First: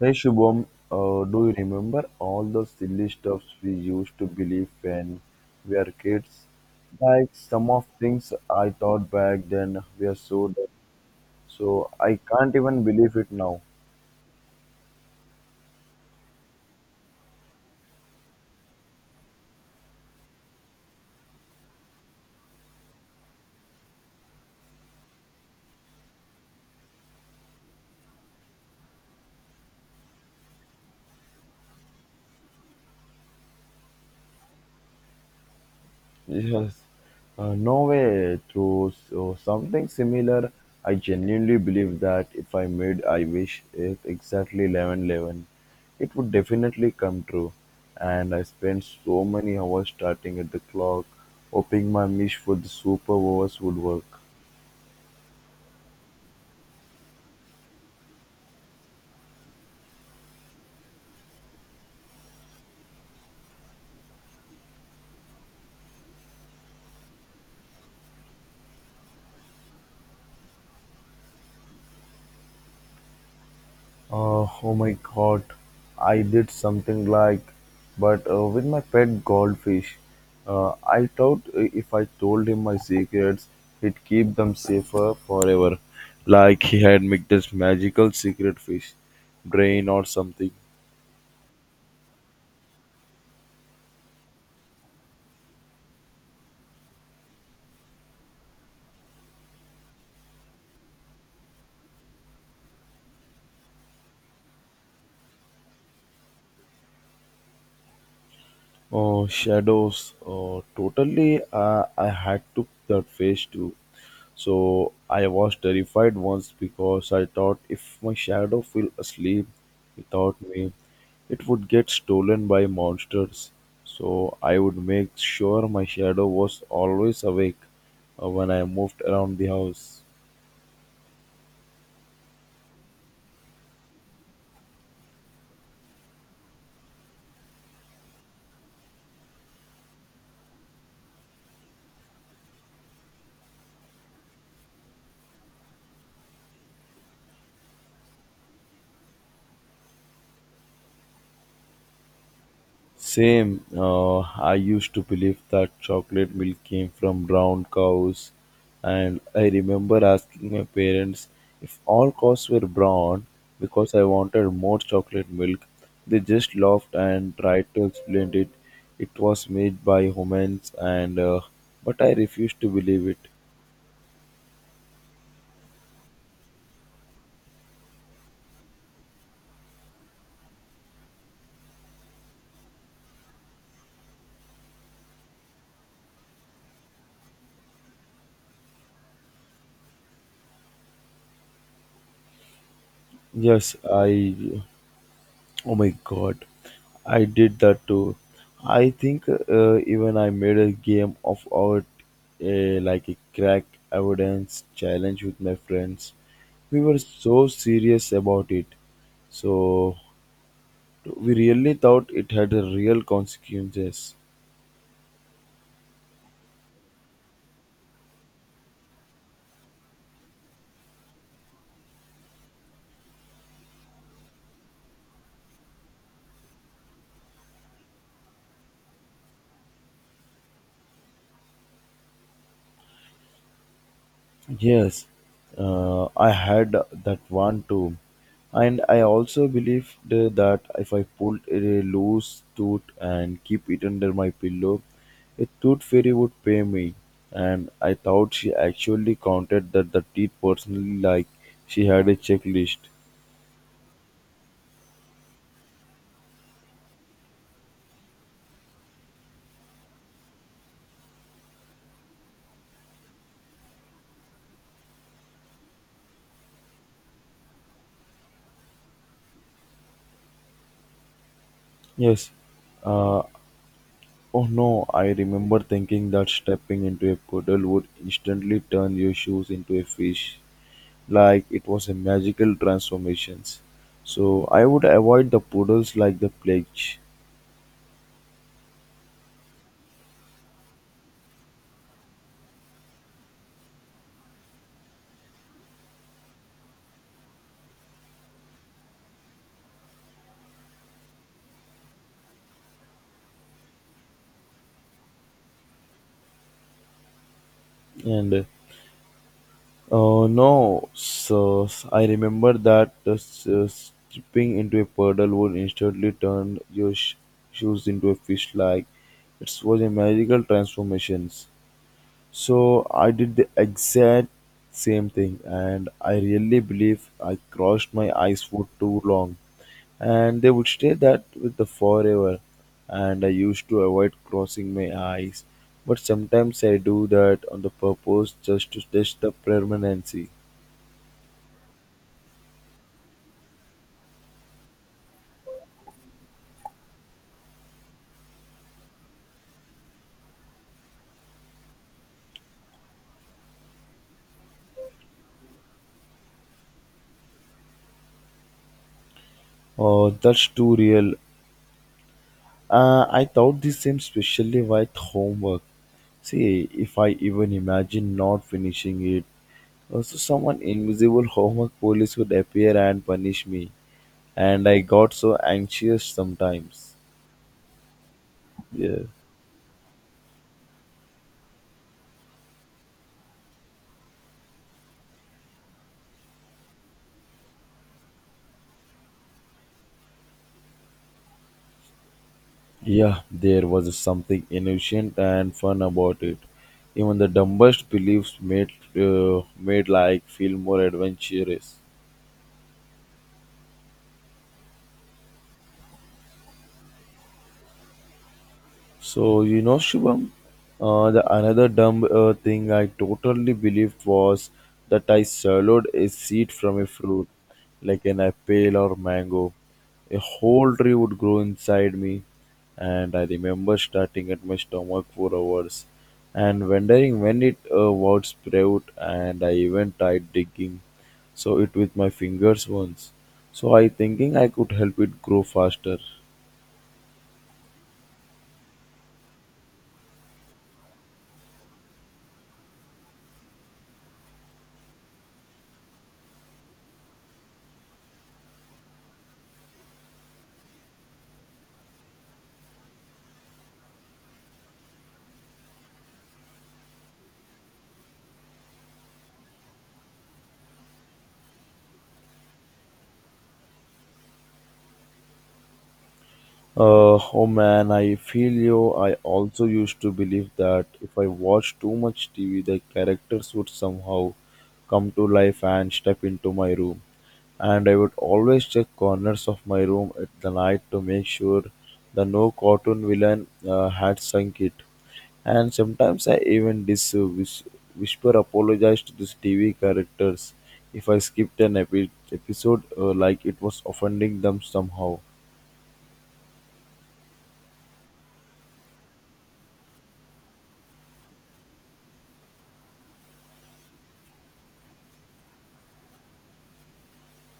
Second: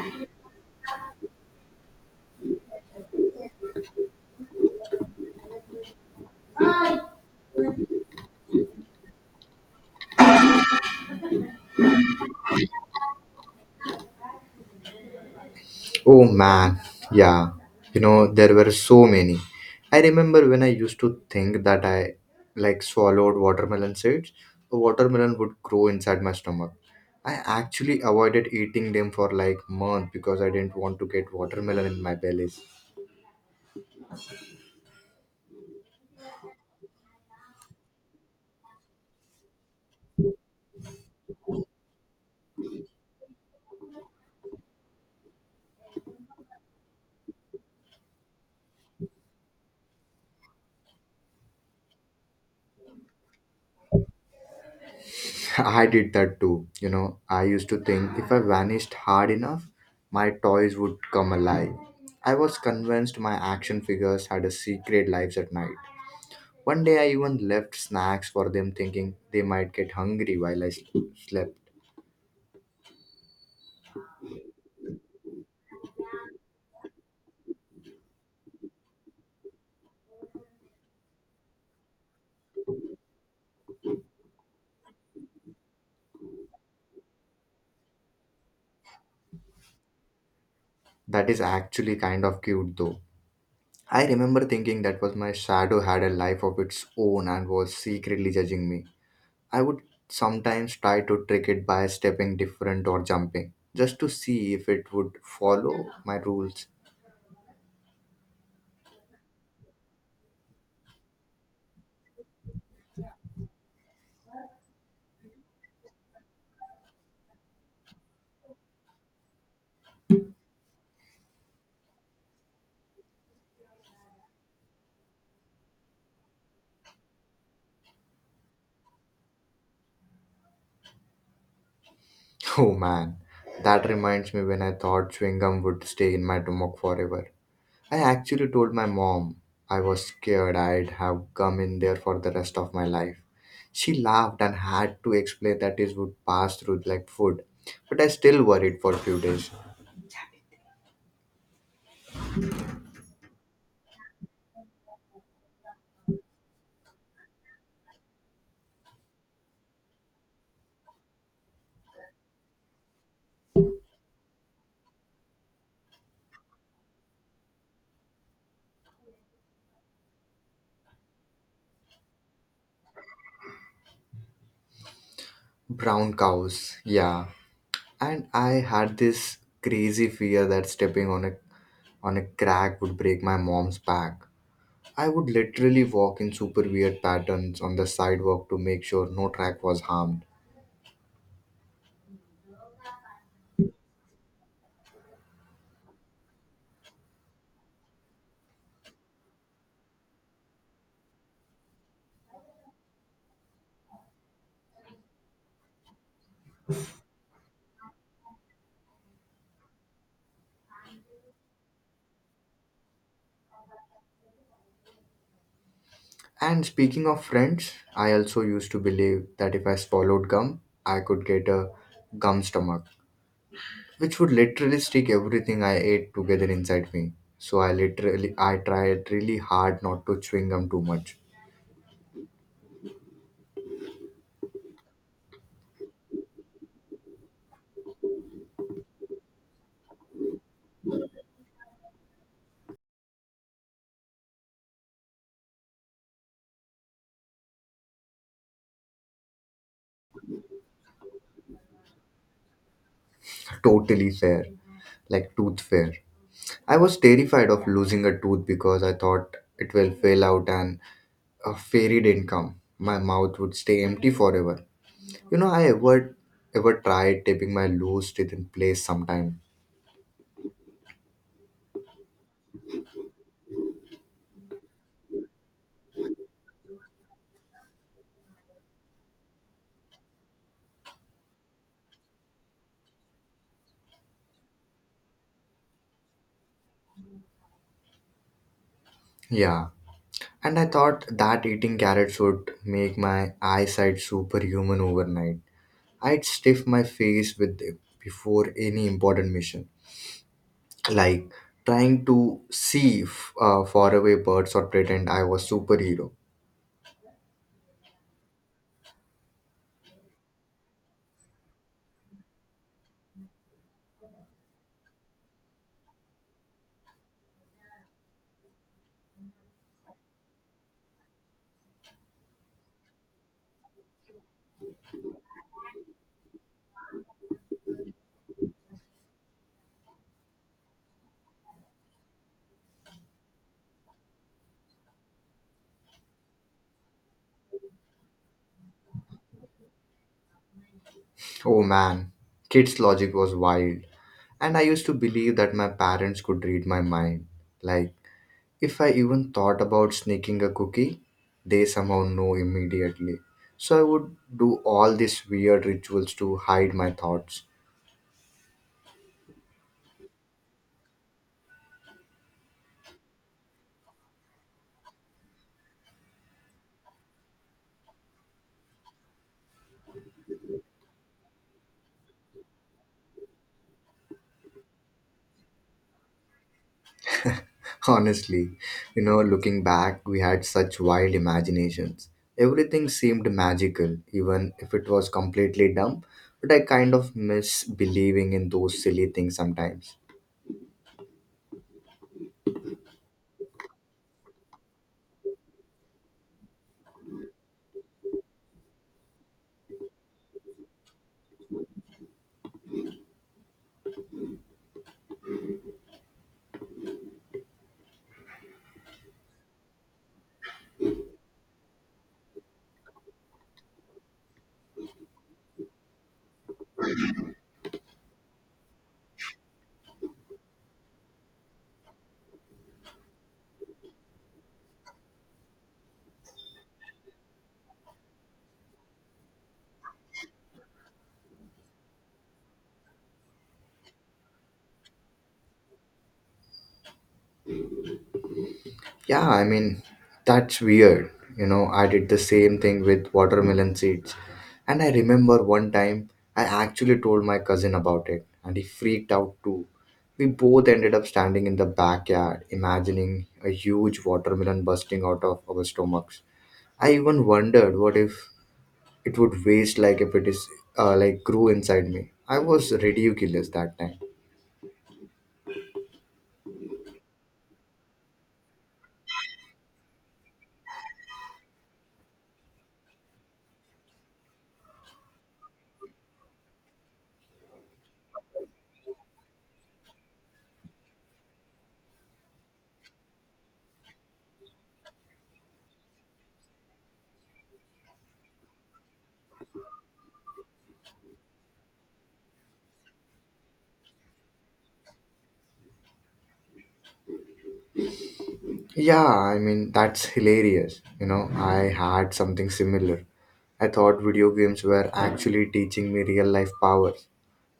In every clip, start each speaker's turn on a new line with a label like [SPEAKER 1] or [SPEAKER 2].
[SPEAKER 1] Hey Shubham, do you remember all the silly stuffs we used to believe when we were kids? Like some of things I thought back then were so dumb, so I can't even believe it now.
[SPEAKER 2] Oh man, yeah. You know, there were so many. I remember when I used to think that I like swallowed watermelon seeds, a watermelon would grow inside my stomach. I actually avoided eating them for like months because I didn't want to get watermelon in my belly.
[SPEAKER 1] Yes, no way through so something similar. I genuinely believe that if I made I wish it exactly 11:11, it would definitely come true. And I spent so many hours starting at the clock, hoping my wish for the super hours would work.
[SPEAKER 2] I did that too. You know, I used to think if I vanished hard enough, my toys would come alive. I was convinced my action figures had a secret lives at night. One day I even left snacks for them thinking they might get hungry while slept.
[SPEAKER 1] Oh my god, I did something like, but with my pet goldfish. I thought if I told him my secrets, he'd keep them safer forever. Like he had made this magical secret fish brain or something.
[SPEAKER 2] That is actually kind of cute though. I remember thinking that was my shadow had a life of its own and was secretly judging me. I would sometimes try to trick it by stepping different or jumping just to see if it would follow my rules.
[SPEAKER 1] Oh, shadows. Oh, totally. I had to that fish too. So I was terrified once because I thought if my shadow fell asleep without me, it would get stolen by monsters. So I would make sure my shadow was always awake when I moved around the house.
[SPEAKER 2] Oh man, that reminds me when I thought chewing gum would stay in my stomach forever. I actually told my mom I was scared I'd have come in there for the rest of my life. She laughed and had to explain that it would pass through like food. But I still worried for a few days.
[SPEAKER 1] Same. I used to believe that chocolate milk came from brown cows, and I remember asking my parents if all cows were brown because I wanted more chocolate milk. They just laughed and tried to explain it. It was made by humans, and but I refused to believe it.
[SPEAKER 2] Brown cows, yeah. And I had this crazy fear that stepping on a crack would break my mom's back. I would literally walk in super weird patterns on the sidewalk to make sure no track was harmed.
[SPEAKER 1] Yes, I. Oh my God. I did that too. I think even I made a game of out like a crack evidence challenge with my friends. We were so serious about it, so we really thought it had a real consequences.
[SPEAKER 2] And speaking of friends, I also used to believe that if I swallowed gum, I could get a gum stomach, which would literally stick everything I ate together inside me. So I literally I tried really hard not to chewing gum too much.
[SPEAKER 1] Yes, I had that one too. And I also believed that if I pulled a loose tooth and keep it under my pillow, a tooth fairy would pay me. And I thought she actually counted that the teeth personally like she had a checklist.
[SPEAKER 2] Totally fair, like tooth fair. I was terrified of losing a tooth because I thought it will fail out and a fairy didn't come. My mouth would stay empty forever. You know, I ever tried taping my loose teeth in place sometime.
[SPEAKER 1] Yes. Uh, oh no, I remember thinking that stepping into a puddle would instantly turn your shoes into a fish. Like it was a magical transformations. So I would avoid the poodles like the plague.
[SPEAKER 2] Yeah, and I thought that eating carrots would make my eyesight superhuman overnight. I'd stiff my face with them before any important mission, like trying to see faraway birds or pretend I was superhero.
[SPEAKER 1] And no, so I remember that stepping into a puddle would instantly turn your shoes into a fish. Like it was a magical transformations. So I did the exact same thing, and I really believe I crossed my eyes for too long. And they would stay that with the forever, and I used to avoid crossing my eyes, but sometimes I do that on the purpose just to test the permanency.
[SPEAKER 2] Oh man, kids' logic was wild, and I used to believe that my parents could read my mind. Like, if I even thought about sneaking a cookie, they somehow know immediately. So I would do all these weird rituals to hide my thoughts.
[SPEAKER 1] Oh, that's too real. I thought the same specially with homework. See if I even imagine not finishing it, also someone invisible homework police would appear and punish me, and I got so anxious sometimes.
[SPEAKER 2] Honestly,
[SPEAKER 1] Yes.
[SPEAKER 2] looking back, we had such wild imaginations. Everything seemed magical, even if it was completely dumb. But I kind of miss believing in those silly things sometimes.
[SPEAKER 1] Yeah, there was something innocent and fun about it. Even the dumbest beliefs made made like feel more adventurous. So you know, Shivam, the another dumb thing I totally believed was that I swallowed a seed from a fruit, like an apple or mango. A whole tree would grow inside me, and I remember starting at my stomach for hours, and wondering when it would sprout. And I even tried digging, so it with my fingers once. So I thinking I could help it grow faster.
[SPEAKER 2] Yeah, I mean, that's weird. You know, I did the same thing with watermelon seeds. And I remember one time I actually told my cousin about it, and he freaked out too. We both ended up standing in the backyard, imagining a huge watermelon busting out of our stomachs. I even wondered what if it would waste like if it is like grew inside me. I was ridiculous that time.
[SPEAKER 1] Oh man, I feel you. I also used to believe that if I watched too much TV, the characters would somehow come to life and step into my room. And I would always check corners of my room at the night to make sure the no cartoon villain had sunk it. And sometimes I even whisper apologize to these TV characters if I skipped an episode like it was offending them somehow.
[SPEAKER 2] Yeah, I mean, that's hilarious. You know, I had something similar. I thought video games were actually teaching me real life powers.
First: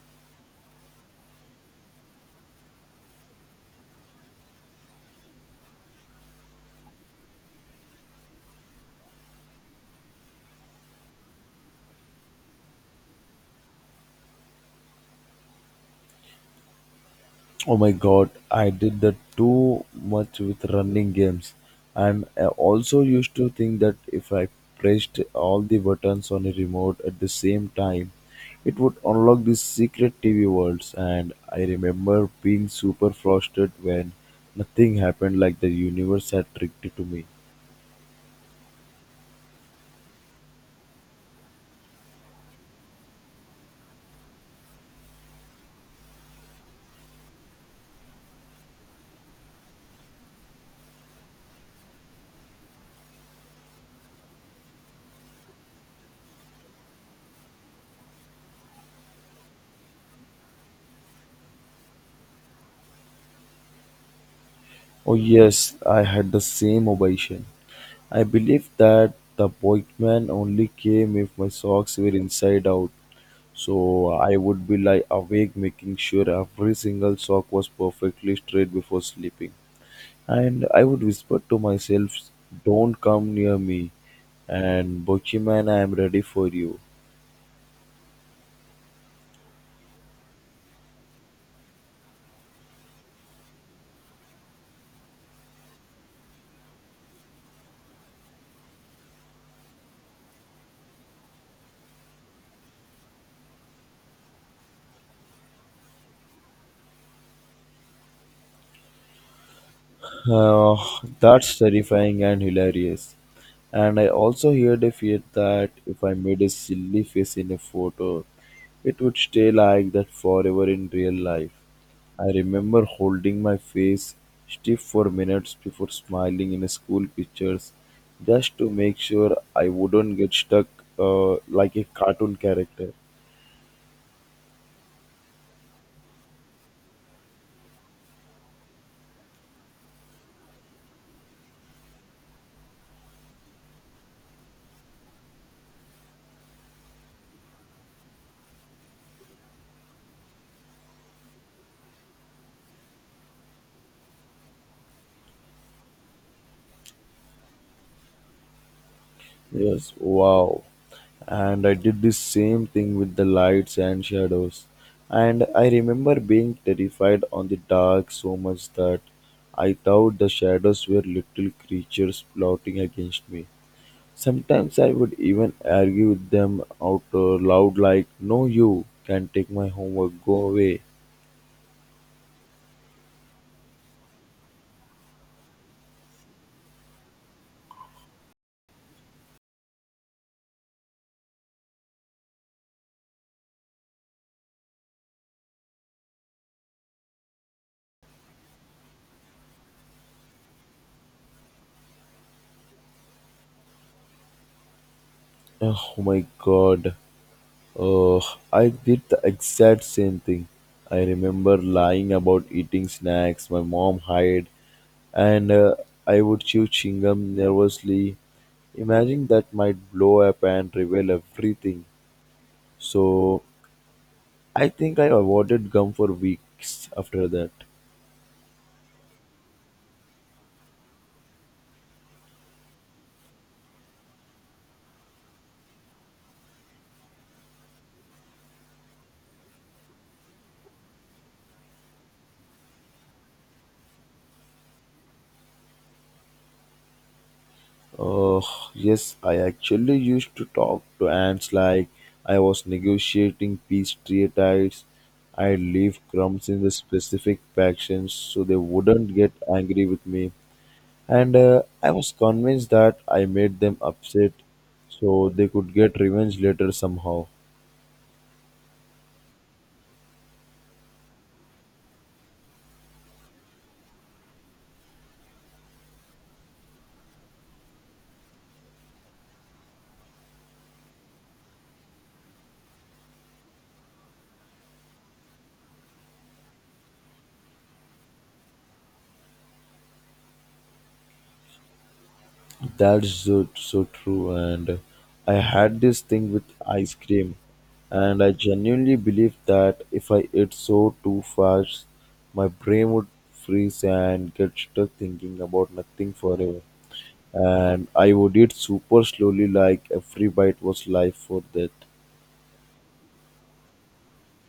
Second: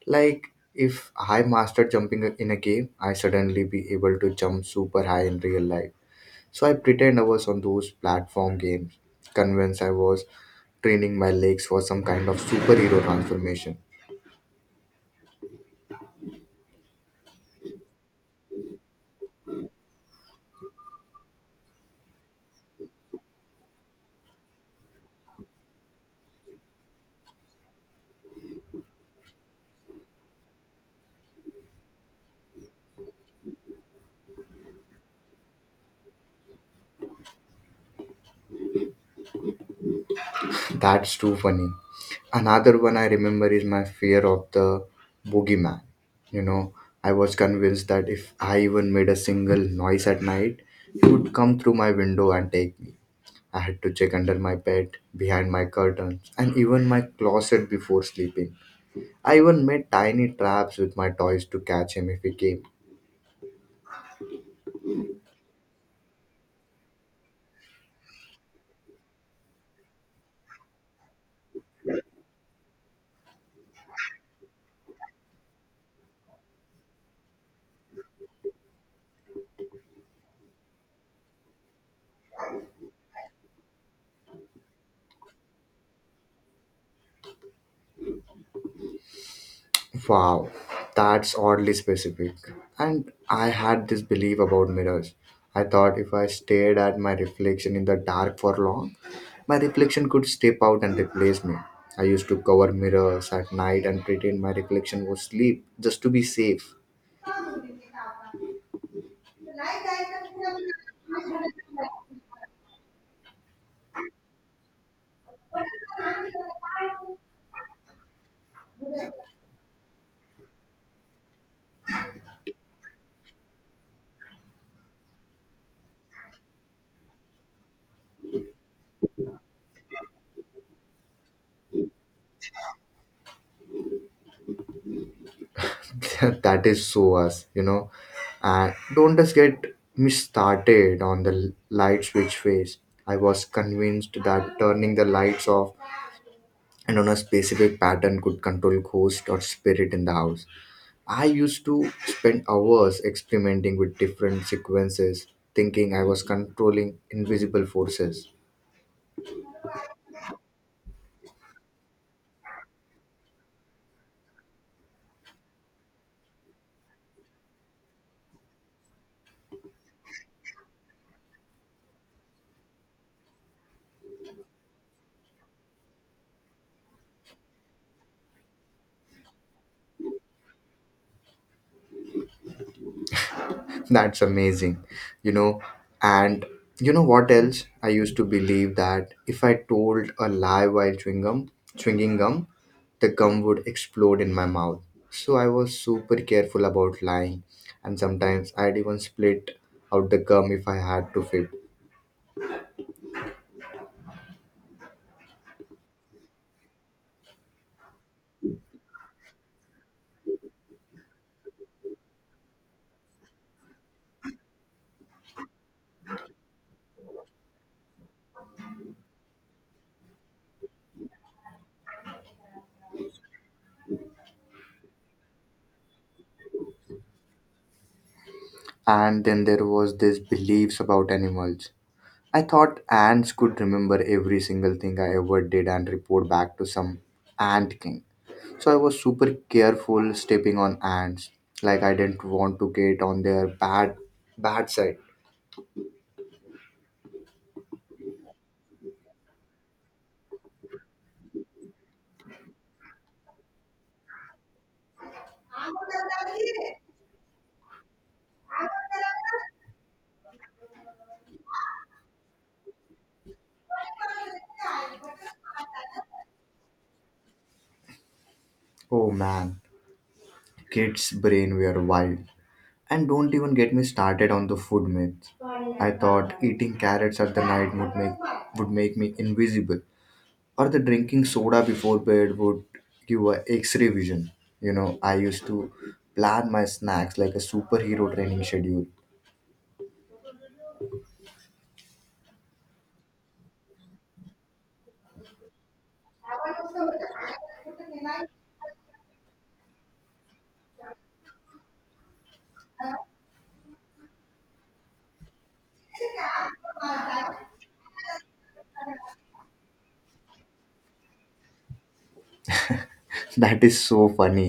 [SPEAKER 2] Like, if I mastered jumping in a game, I suddenly be able to jump super high in real life. So I pretend I was on those platform games, convinced I was training my legs for some kind of superhero transformation.
[SPEAKER 1] Oh my god, I did that too much with running games. I'm also used to think that if I pressed all the buttons on a remote at the same time, it would unlock these secret TV worlds. And I remember being super frustrated when nothing happened like the universe had tricked it to me.
[SPEAKER 2] That's too funny. Another one I remember is my fear of the boogeyman. You know, I was convinced that if I even made a single noise at night, he would come through my window and take me. I had to check under my bed, behind my curtains, and even my closet before sleeping. I even made tiny traps with my toys to catch him if he came.
[SPEAKER 1] Oh yes, I had the same obsession. I believed that the boatman only came if my socks were inside out, so I would be like awake, making sure every single sock was perfectly straight before sleeping. And I would whisper to myself, "Don't come near me. And Bochiman, I am ready for you."
[SPEAKER 2] Wow, that's oddly specific. And I had this belief about mirrors. I thought if I stared at my reflection in the dark for long, my reflection could step out and replace me. I used to cover mirrors at night and pretend my reflection was asleep just to be safe.
[SPEAKER 1] Uh, that's terrifying and hilarious. And I also heard a fear that if I made a silly face in a photo, it would stay like that forever in real life. I remember holding my face stiff for minutes before smiling in school pictures just to make sure I wouldn't get stuck like a cartoon character.
[SPEAKER 2] That is so us, you know. And don't just get me started on the light switch phase. I was convinced that turning the lights off and on a specific pattern could control ghost or spirit in the house. I used to spend hours experimenting with different sequences, thinking I was controlling invisible forces.
[SPEAKER 1] Yes, wow. And I did the same thing with the lights and shadows. And I remember being terrified on the dark so much that I thought the shadows were little creatures plotting against me. Sometimes I would even argue with them out loud, like, "No, you can take my homework, go away."
[SPEAKER 2] That's amazing, you know. And you know what else? I used to believe that if I told a lie while chewing gum, the gum would explode in my mouth. So I was super careful about lying, and sometimes I'd even split out the gum if I had to fib.
[SPEAKER 1] Oh my god. Uh, I did the exact same thing. I remember lying about eating snacks my mom hid, and I would chew chewing gum nervously, imagining that might blow up and reveal everything. So I think I avoided gum for weeks after that.
[SPEAKER 2] And then there was this beliefs about animals. I thought ants could remember every single thing I ever did and report back to some ant king. So I was super careful stepping on ants. Like I didn't want to get on their bad side.
[SPEAKER 1] Oh, yes, I actually used to talk to ants like I was negotiating peace treaties. I leave crumbs in the specific factions so they wouldn't get angry with me. And I was convinced that I made them upset so they could get revenge later somehow.
[SPEAKER 2] Oh man, kids' brain were wild. And don't even get me started on the food myths. I thought eating carrots at the night would make me invisible, or the drinking soda before bed would give a x-ray vision. You know, I used to plan my snacks like a superhero training schedule.
[SPEAKER 1] That's so, so true. And I had this thing with ice cream, and I genuinely believed that if I ate so too fast, my brain would freeze and get stuck thinking about nothing forever. And I would eat super slowly, like every bite was life or death.
[SPEAKER 2] That is so funny.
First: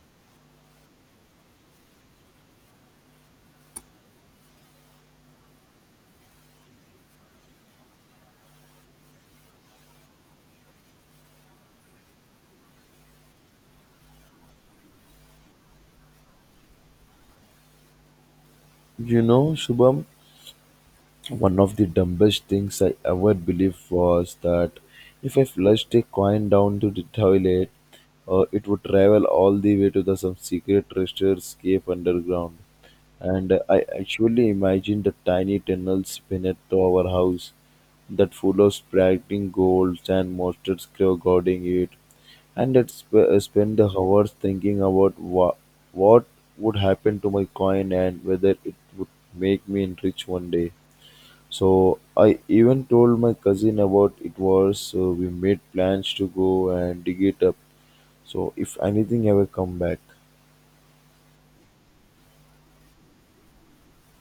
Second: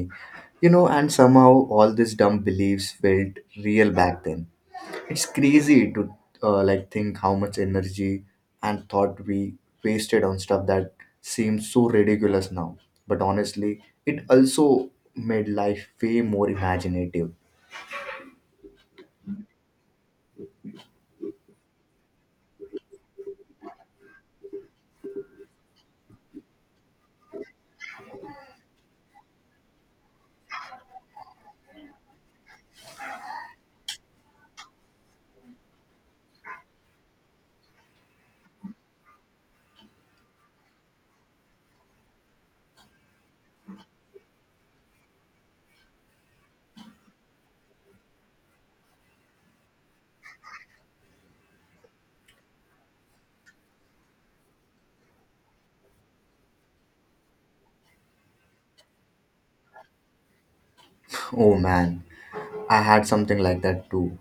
[SPEAKER 2] You know, and somehow all these dumb beliefs felt real back then. It's crazy to like think how much energy and thought we wasted on stuff that seems so ridiculous now. But honestly, it also made life way more imaginative.
[SPEAKER 1] You know, Shubham, one of the dumbest things I ever believed was that if I flushed a coin down to the toilet, it would travel all the way to the some secret treasures cave underground. And I actually imagined the tiny tunnels beneath our house that full of sparkling gold and monsters guarding it. And I'd spend the hours thinking about what would happen to my coin and whether it would make me rich one day. So I even told my cousin about it was so we made plans to go and dig it up. So if anything ever come back.
[SPEAKER 2] Oh man, I had something like that too.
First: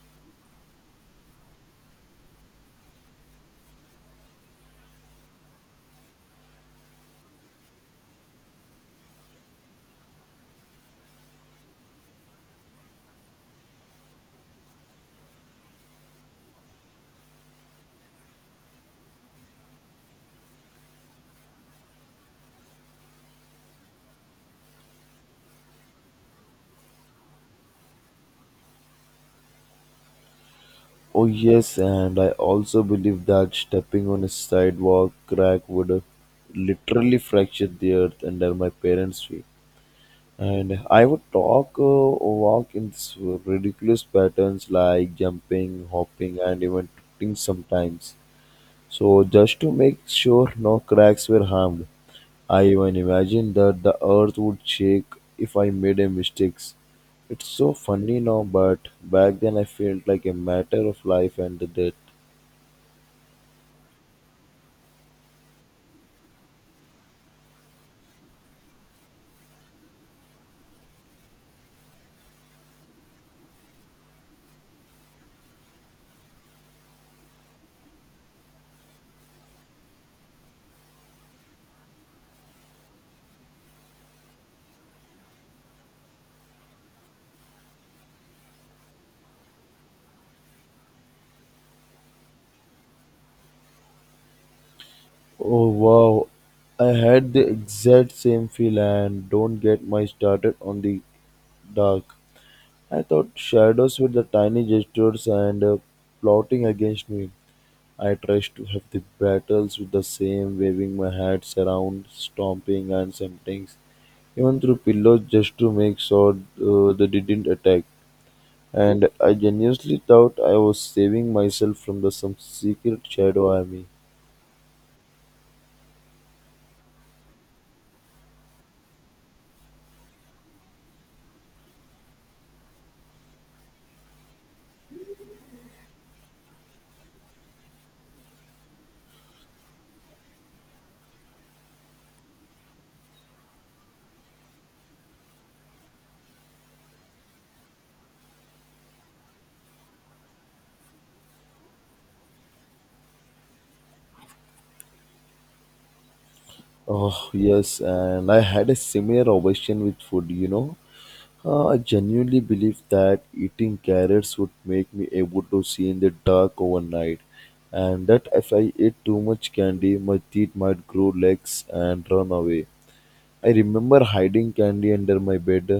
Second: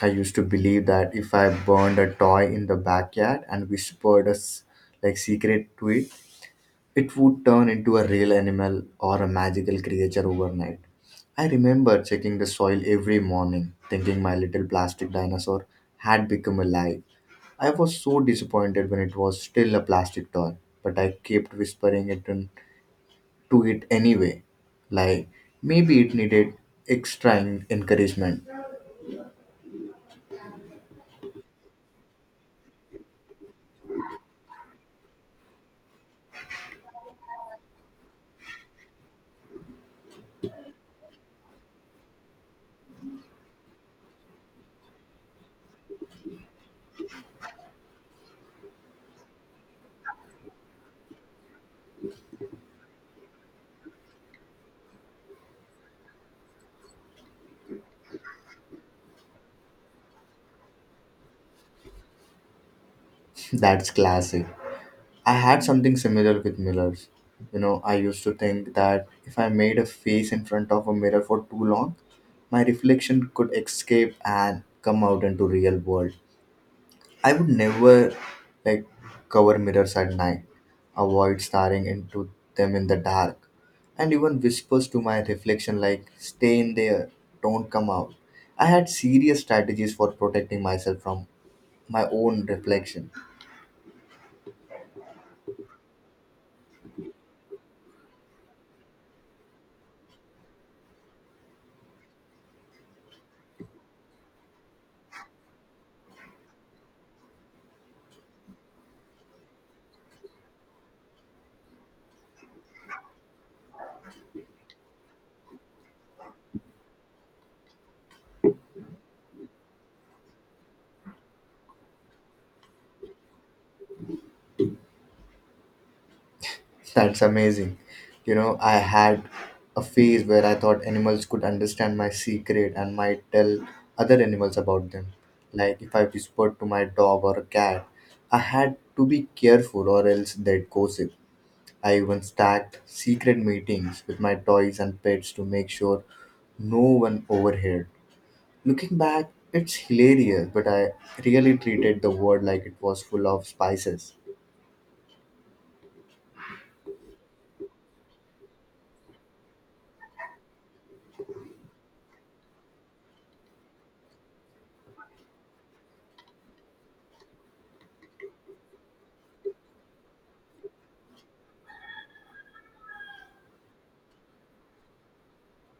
[SPEAKER 2] I used to believe that if I burned a toy in the backyard and whispered a like secret to it, it would turn into a real animal or a magical creature overnight. I remember checking the soil every morning, thinking my little plastic dinosaur had become alive. I was so disappointed when it was still a plastic toy, but I kept whispering it to it anyway. Like maybe it needed extra encouragement.
[SPEAKER 1] Oh yes, and I also believe that stepping on a sidewalk crack would have literally fractured the earth under my parents' feet. And I would talk or walk in ridiculous patterns like jumping, hopping, and even tripping sometimes. So just to make sure no cracks were harmed. I even imagined that the earth would shake if I made a mistakes. It's so funny now, but back then I felt like a matter of life and the death.
[SPEAKER 2] That's classic. I had something similar with mirrors. You know, I used to think that if I made a face in front of a mirror for too long, my reflection could escape and come out into real world. I would never like cover mirrors at night, avoid staring into them in the dark, and even whispers to my reflection like, stay in there, don't come out. I had serious strategies for protecting myself from my own reflection.
[SPEAKER 1] Oh wow, I had the exact same feel and don't get my started on the dark. I thought shadows were the tiny gestures and plotting against me. I tried to have the battles with the same, waving my hats around, stomping and something. Even through pillows just to make sure they didn't attack. And I genuinely thought I was saving myself from the some secret shadow army.
[SPEAKER 2] That's amazing. You know, I had a phase where I thought animals could understand my secret and might tell other animals about them. Like if I whispered to my dog or a cat, I had to be careful or else they'd gossip. I even stacked secret meetings with my toys and pets to make sure no one overheard. Looking back, it's hilarious, but I really treated the world like it was full of spices.
[SPEAKER 1] Oh yes, and I had a similar obsession with food. You know, I genuinely believed that eating carrots would make me able to see in the dark overnight, and that if I ate too much candy, my teeth might grow legs and run away. I remember hiding candy under my bed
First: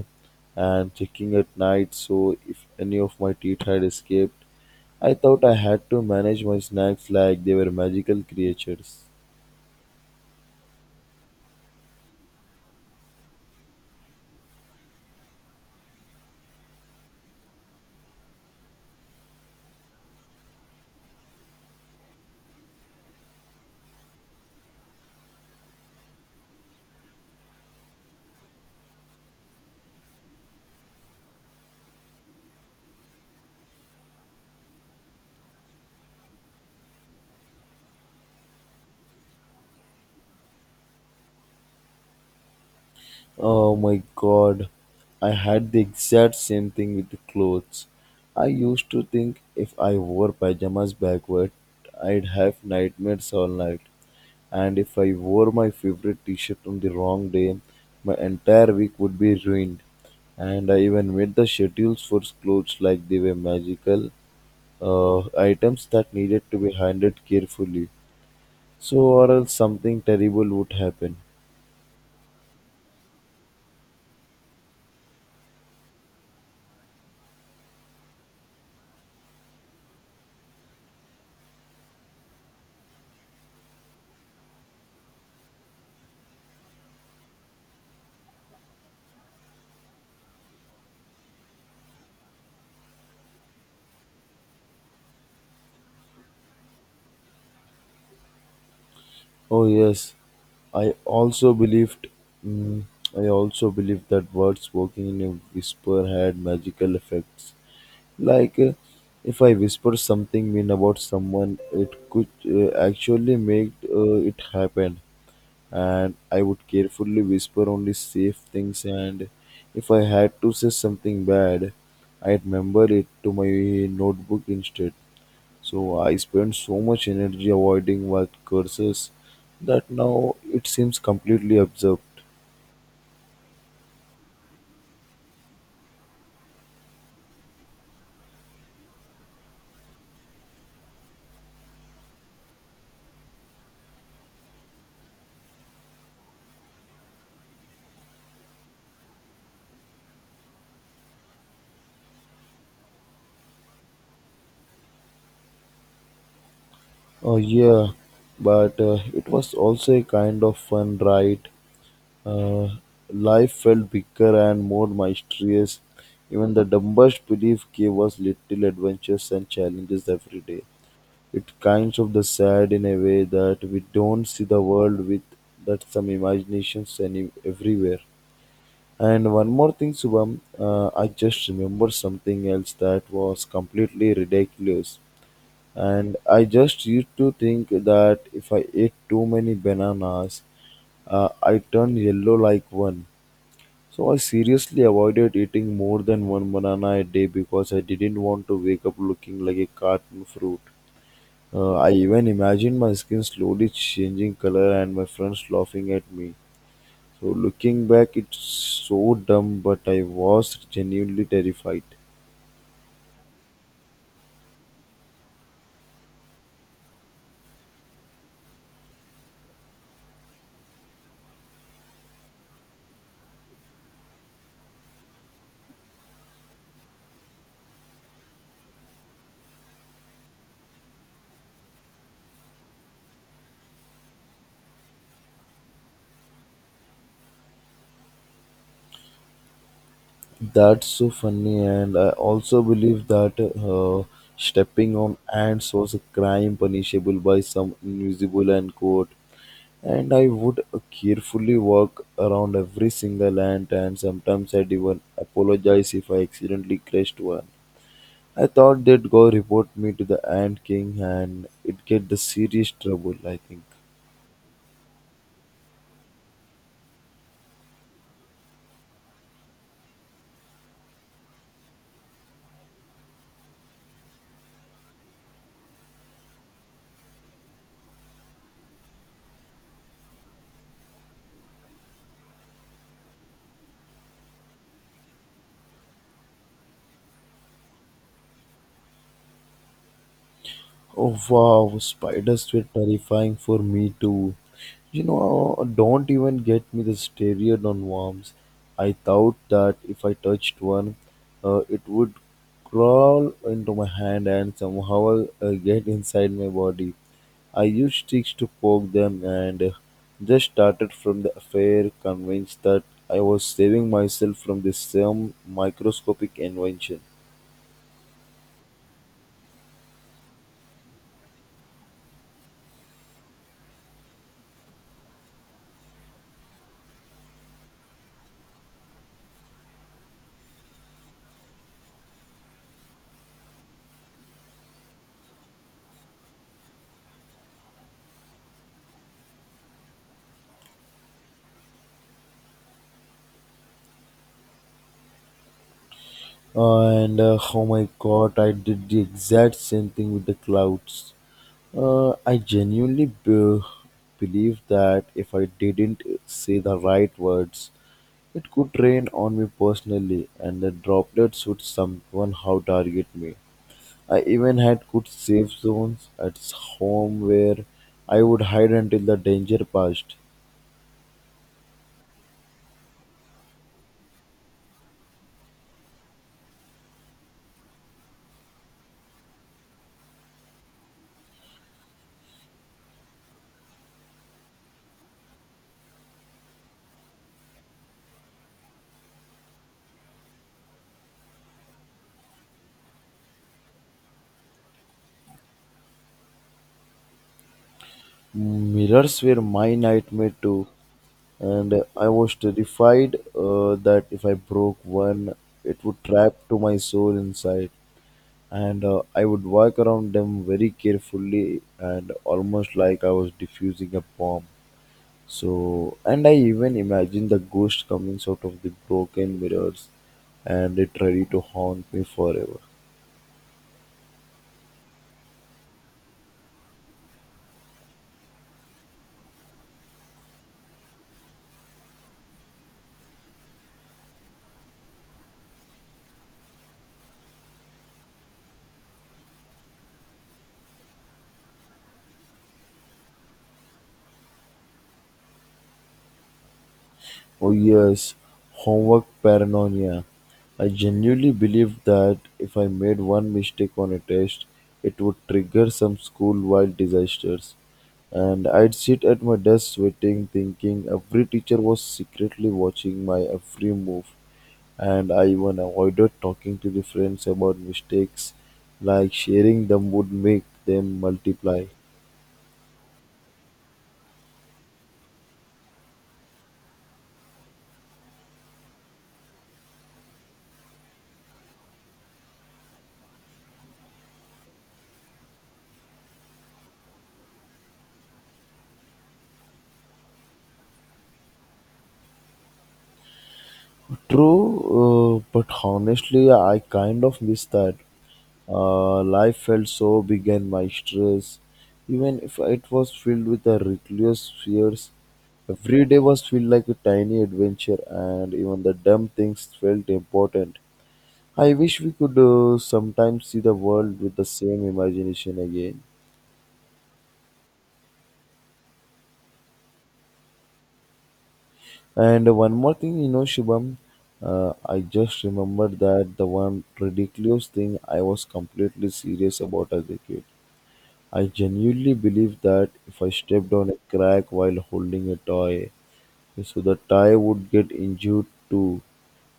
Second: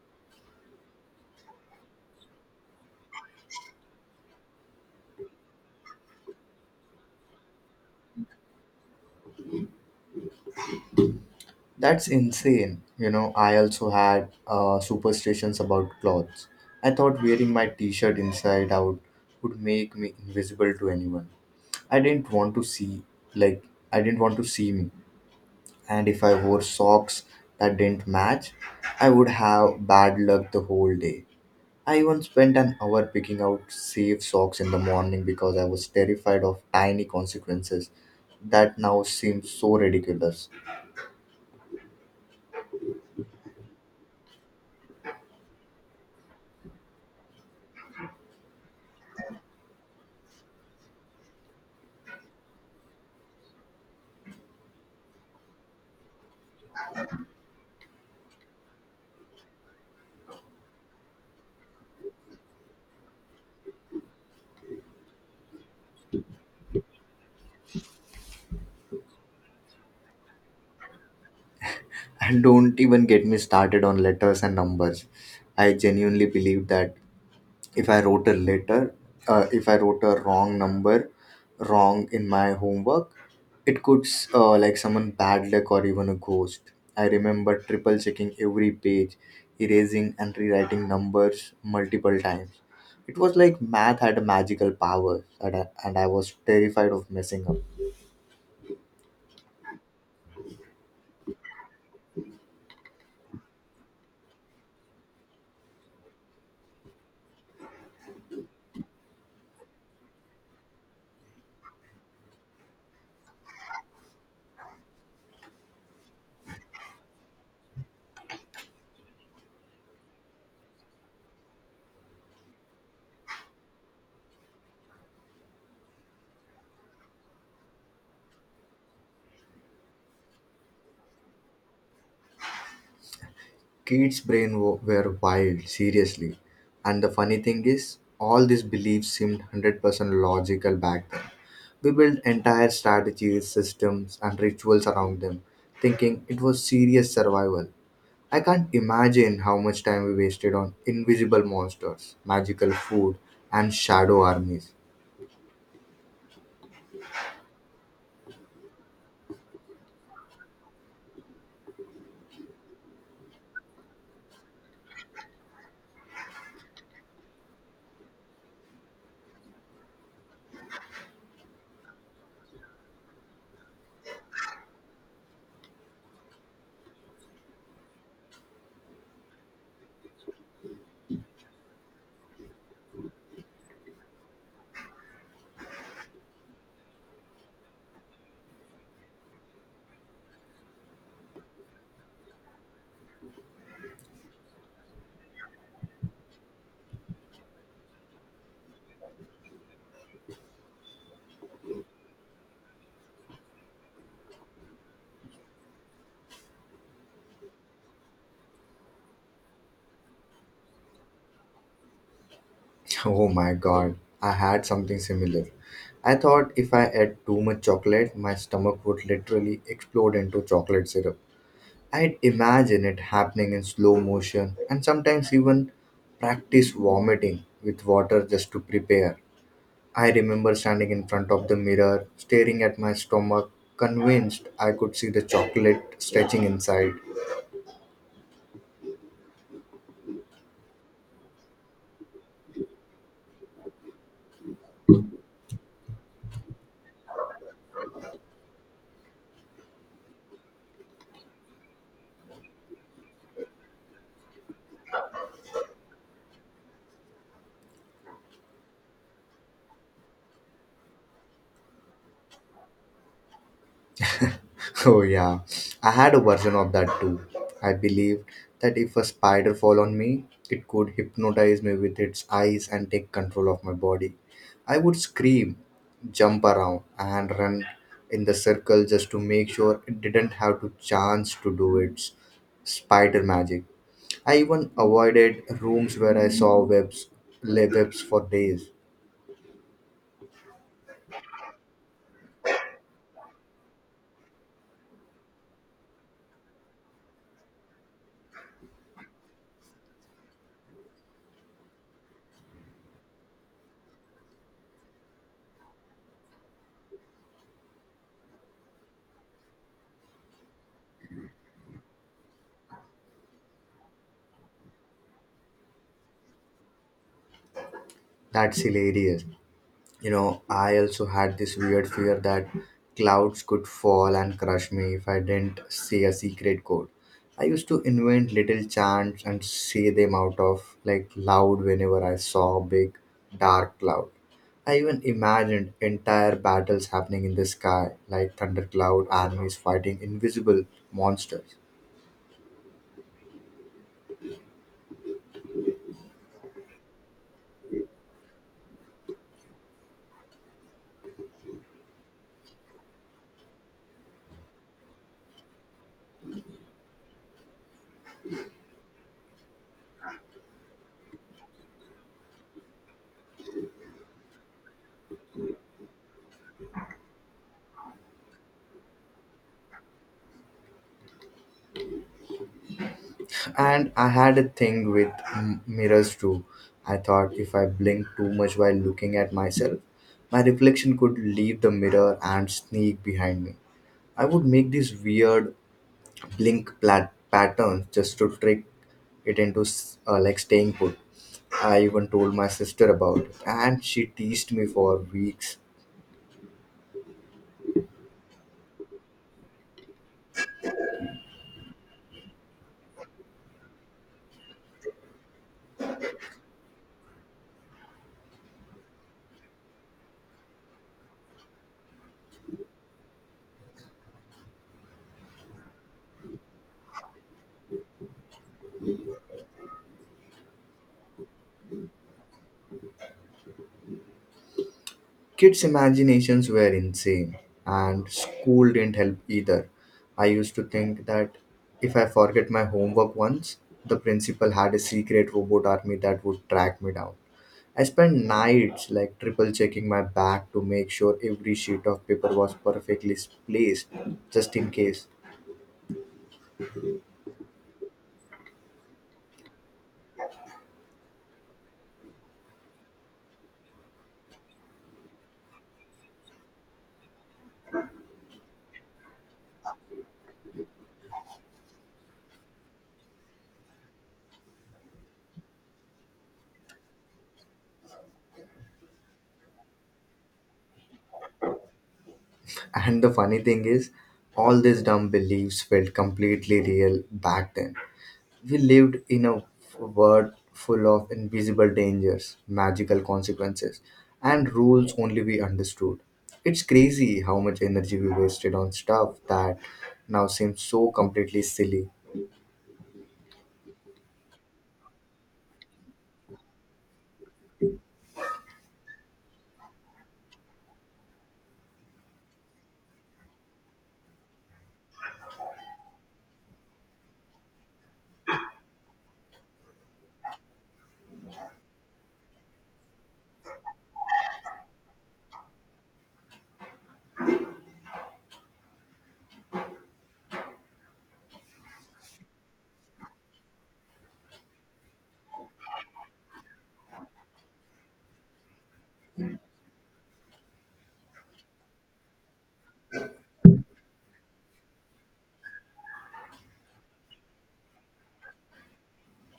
[SPEAKER 1] and checking at night so if any of my teeth had escaped. I thought I had to manage my snacks like they were magical creatures.
[SPEAKER 2] That's insane. You know, I also had superstitions about clothes. I thought wearing my t shirt inside out would make me invisible to anyone. I didn't want to see, like, I didn't want to see me. And if I wore socks that didn't match, I would have bad luck the whole day. I even spent an hour picking out safe socks in the morning because I was terrified of tiny consequences that now seem so ridiculous.
[SPEAKER 1] Oh my god, I had the exact same thing with the clothes. I used to think if I wore pajamas backward, I'd have nightmares all night. And if I wore my favorite t shirt on the wrong day, my entire week would be ruined. And I even made the schedules for clothes like they were magical items that needed to be handled carefully. So, or else something terrible would happen.
[SPEAKER 2] And don't even get me started on letters and numbers. I genuinely believe that if I wrote a letter, if I wrote a wrong number, wrong in my homework, it could like someone bad luck or even a ghost. I remember triple checking every page, erasing and rewriting numbers multiple times. It was like math had a magical power, and I was terrified of messing up.
[SPEAKER 1] Oh, yes, I also believed. Mm, I also believed that words working in a whisper had magical effects. Like if I whisper something mean about someone, it could actually make it happen. And I would carefully whisper only safe things. And if I had to say something bad, I'd remember it to my notebook instead. So I spent so much energy avoiding word curses that now it seems completely absurd.
[SPEAKER 2] Kids brain were wild, seriously. And the funny thing is all these beliefs seemed 100% logical back then. We built entire strategies systems and rituals around them, thinking it was serious survival. I can't imagine how much time we wasted on invisible monsters, magical food, and shadow armies.
[SPEAKER 1] Oh yeah, but it was also a kind of fun, right? Uh, Life felt bigger and more mysterious. Even the dumbest belief gave us little adventures and challenges every day. It kinds of the sad in a way that we don't see the world with that some imaginations any everywhere. And one more thing, Subham, I just remember something else that was completely ridiculous. And I just used to think that if I ate too many bananas, I turned yellow like one. So I seriously avoided eating more than one banana a day because I didn't want to wake up looking like a carton fruit. I even imagined my skin slowly changing color and my friends laughing at me. So looking back, it's so dumb, but I was genuinely terrified.
[SPEAKER 2] Oh my god, I had something similar. I thought if I ate too much chocolate, my stomach would literally explode into chocolate syrup. I'd imagine it happening in slow motion and sometimes even practice vomiting with water just to prepare. I remember standing in front of the mirror, staring at my stomach, convinced I could see the chocolate stretching inside.
[SPEAKER 1] That's so funny, and I also believe that stepping on ants was a crime punishable by some invisible and court. And I would carefully walk around every single ant, and sometimes I'd even apologize if I accidentally crushed one. I thought they'd go report me to the ant king, and it'd get the serious trouble, I think.
[SPEAKER 2] Oh yeah, I had a version of that too. I believed that if a spider fall on me, it could hypnotize me with its eyes and take control of my body. I would scream, jump around, and run in the circle just to make sure it didn't have to chance to do its spider magic. I even avoided rooms where I saw webs, webs for days.
[SPEAKER 1] Oh wow, spiders were terrifying for me too. You know, don't even get me the started on worms. I thought that if I touched one, it would crawl into my hand and somehow get inside my body. I used sticks to poke them and just started from the affair, convinced that I was saving myself from the same microscopic invention.
[SPEAKER 2] That's hilarious. You know, I also had this weird fear that clouds could fall and crush me if I didn't say a secret code. I used to invent little chants and say them out of like loud whenever I saw a big dark cloud. I even imagined entire battles happening in the sky like thundercloud armies fighting invisible monsters.
[SPEAKER 1] And oh my god, I did the exact same thing with the clouds. I genuinely believe that if I didn't say the right words, it could rain on me personally, and the droplets would somehow target me. I even had good safe zones at home where I would hide until the danger passed.
[SPEAKER 2] And I had a thing with mirrors too. I thought if I blinked too much while looking at myself, my reflection could leave the mirror and sneak behind me. I would make these weird blink patterns just to trick it into like staying put. I even told my sister about it, and she teased me for weeks.
[SPEAKER 1] Mirrors were my nightmare too, and I was terrified that if I broke one, it would trap to my soul inside. And I would walk around them very carefully and almost like I was defusing a bomb. So, and I even imagined the ghost coming out of the broken mirrors and it ready to haunt me forever.
[SPEAKER 2] Kids' imaginations were insane, and school didn't help either. I used to think that if I forget my homework once, the principal had a secret robot army that would track me down. I spent nights like triple checking my bag to make sure every sheet of paper was perfectly placed, just in case.
[SPEAKER 1] Oh yes, homework paranoia. I genuinely believed that if I made one mistake on a test, it would trigger some school-wide disasters. And I'd sit at my desk sweating, thinking every teacher was secretly watching my every move. And I even avoided talking to the friends about mistakes, like sharing them would make them multiply.
[SPEAKER 2] And the funny thing is, all these dumb beliefs felt completely real back then. We lived in a world full of invisible dangers, magical consequences, and rules only we understood. It's crazy how much energy we wasted on stuff that now seems so completely silly.
[SPEAKER 1] True, but honestly, I kind of miss that. Life felt so big and monstrous, even if it was filled with a reckless fears. Every day was filled like a tiny adventure, and even the dumb things felt important. I wish we could sometimes see the world with the same imagination again. And one more thing, you know, Shubham, I just remembered that the one ridiculous thing I was completely serious about as a kid. I genuinely believe that if I stepped on a crack while holding a toy, so the toy would get injured too.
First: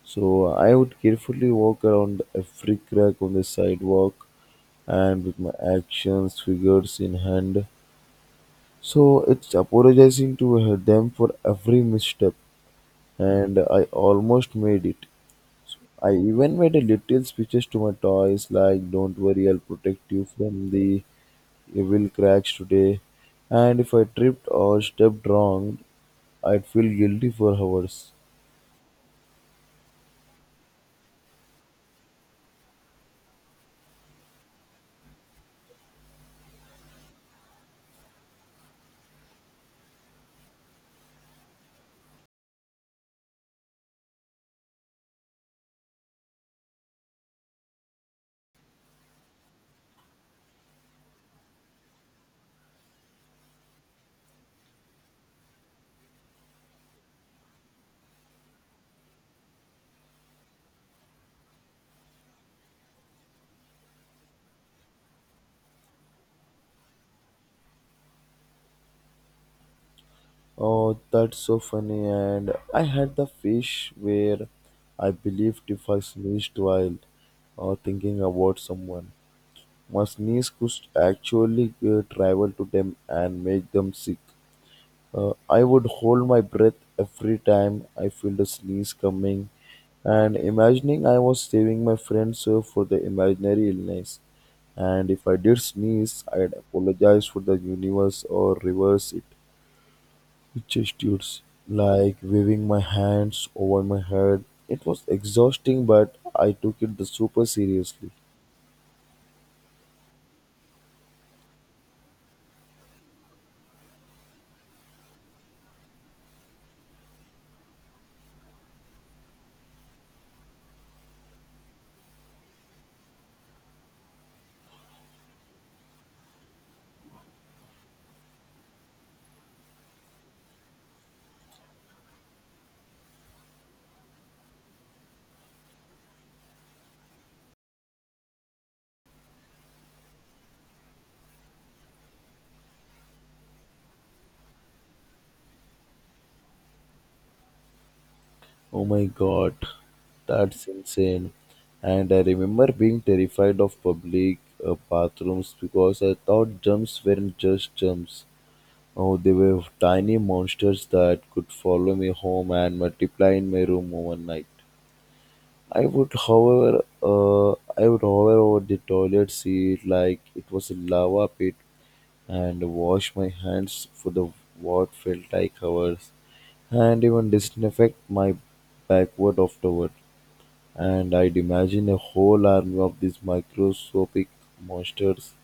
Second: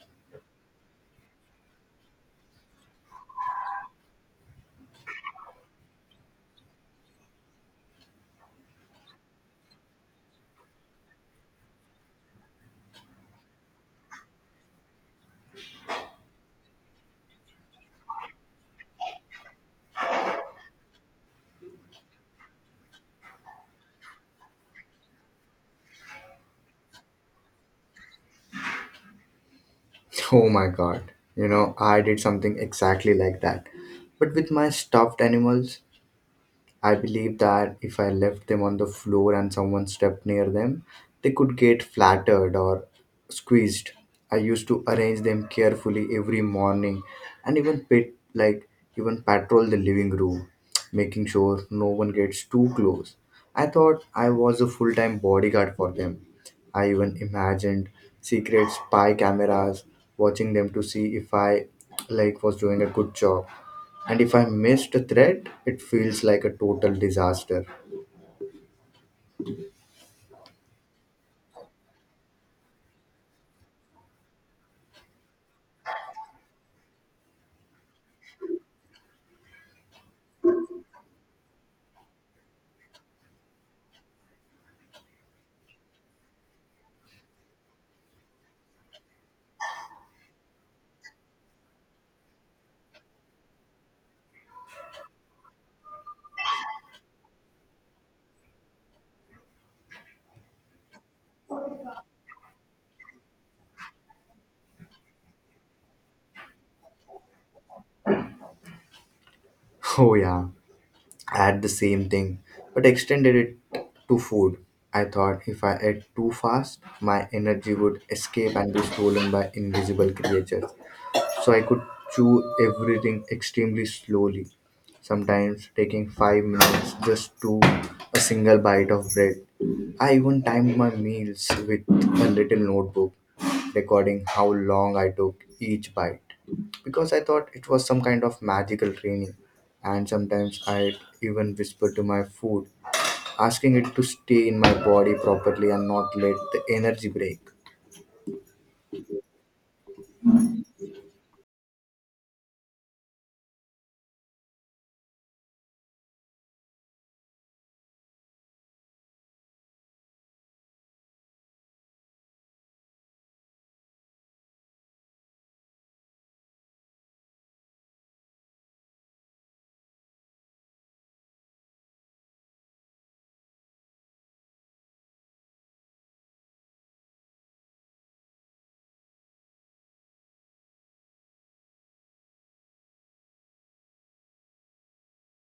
[SPEAKER 1] So I would carefully walk around every crack on the sidewalk and with my actions, figures in hand. So it's apologizing to them for every misstep, and I almost made it. I even made a little speeches to my toys like, "Don't worry, I'll protect you from the will cracks today, and if I tripped or stepped wrong, I'd feel guilty for hours.
[SPEAKER 2] Oh my god. You know, I did something exactly like that. But with my stuffed animals, I believe that if I left them on the floor and someone stepped near them, they could get flattered or squeezed. I used to arrange them carefully every morning and even pit like even patrol the living room, making sure no one gets too close. I thought I was a full-time bodyguard for them. I even imagined secret spy cameras watching them to see if I like was doing a good job. And if I missed a thread, it feels like a total disaster.
[SPEAKER 1] Oh, that's so funny. And I had the fish where I believed if I sneezed while thinking about someone, my sneeze could actually travel to them and make them sick. I would hold my breath every time I felt a sneeze coming and imagining I was saving my friends for the imaginary illness. And if I did sneeze, I'd apologize for the universe or reverse it. Gestures like waving my hands over my head. It was exhausting, but I took it the super seriously.
[SPEAKER 2] Oh, yeah, I had the same thing, but extended it to food. I thought if I ate too fast, my energy would escape and be stolen by invisible creatures. So I could chew everything extremely slowly, sometimes taking five minutes just to a single bite of bread. I even timed my meals with a little notebook, recording how long I took each bite because I thought it was some kind of magical training. And sometimes I'd even whisper to my food, asking it to stay in my body properly and not let the energy break.
[SPEAKER 1] Oh my god, that's insane. And I remember being terrified of public bathrooms because I thought jumps weren't just jumps. Oh, they were tiny monsters that could follow me home and multiply in my room overnight. I would, however, uh, I would hover over the toilet seat like it was a lava pit and wash my hands for the what felt like hours, and even disinfect my backward afterward. And I'd imagine a whole army of these microscopic monsters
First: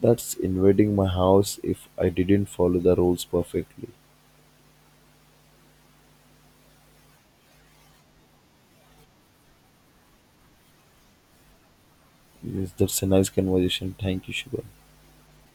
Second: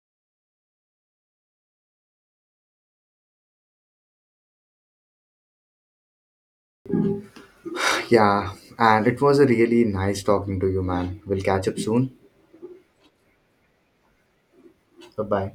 [SPEAKER 1] that's invading my house if I didn't follow the rules perfectly.
[SPEAKER 2] Yeah, and it was a really nice talking to you, man. We'll catch up soon.
[SPEAKER 1] Yes, that's a nice conversation. Thank you, Shiva.
[SPEAKER 2] Bye bye.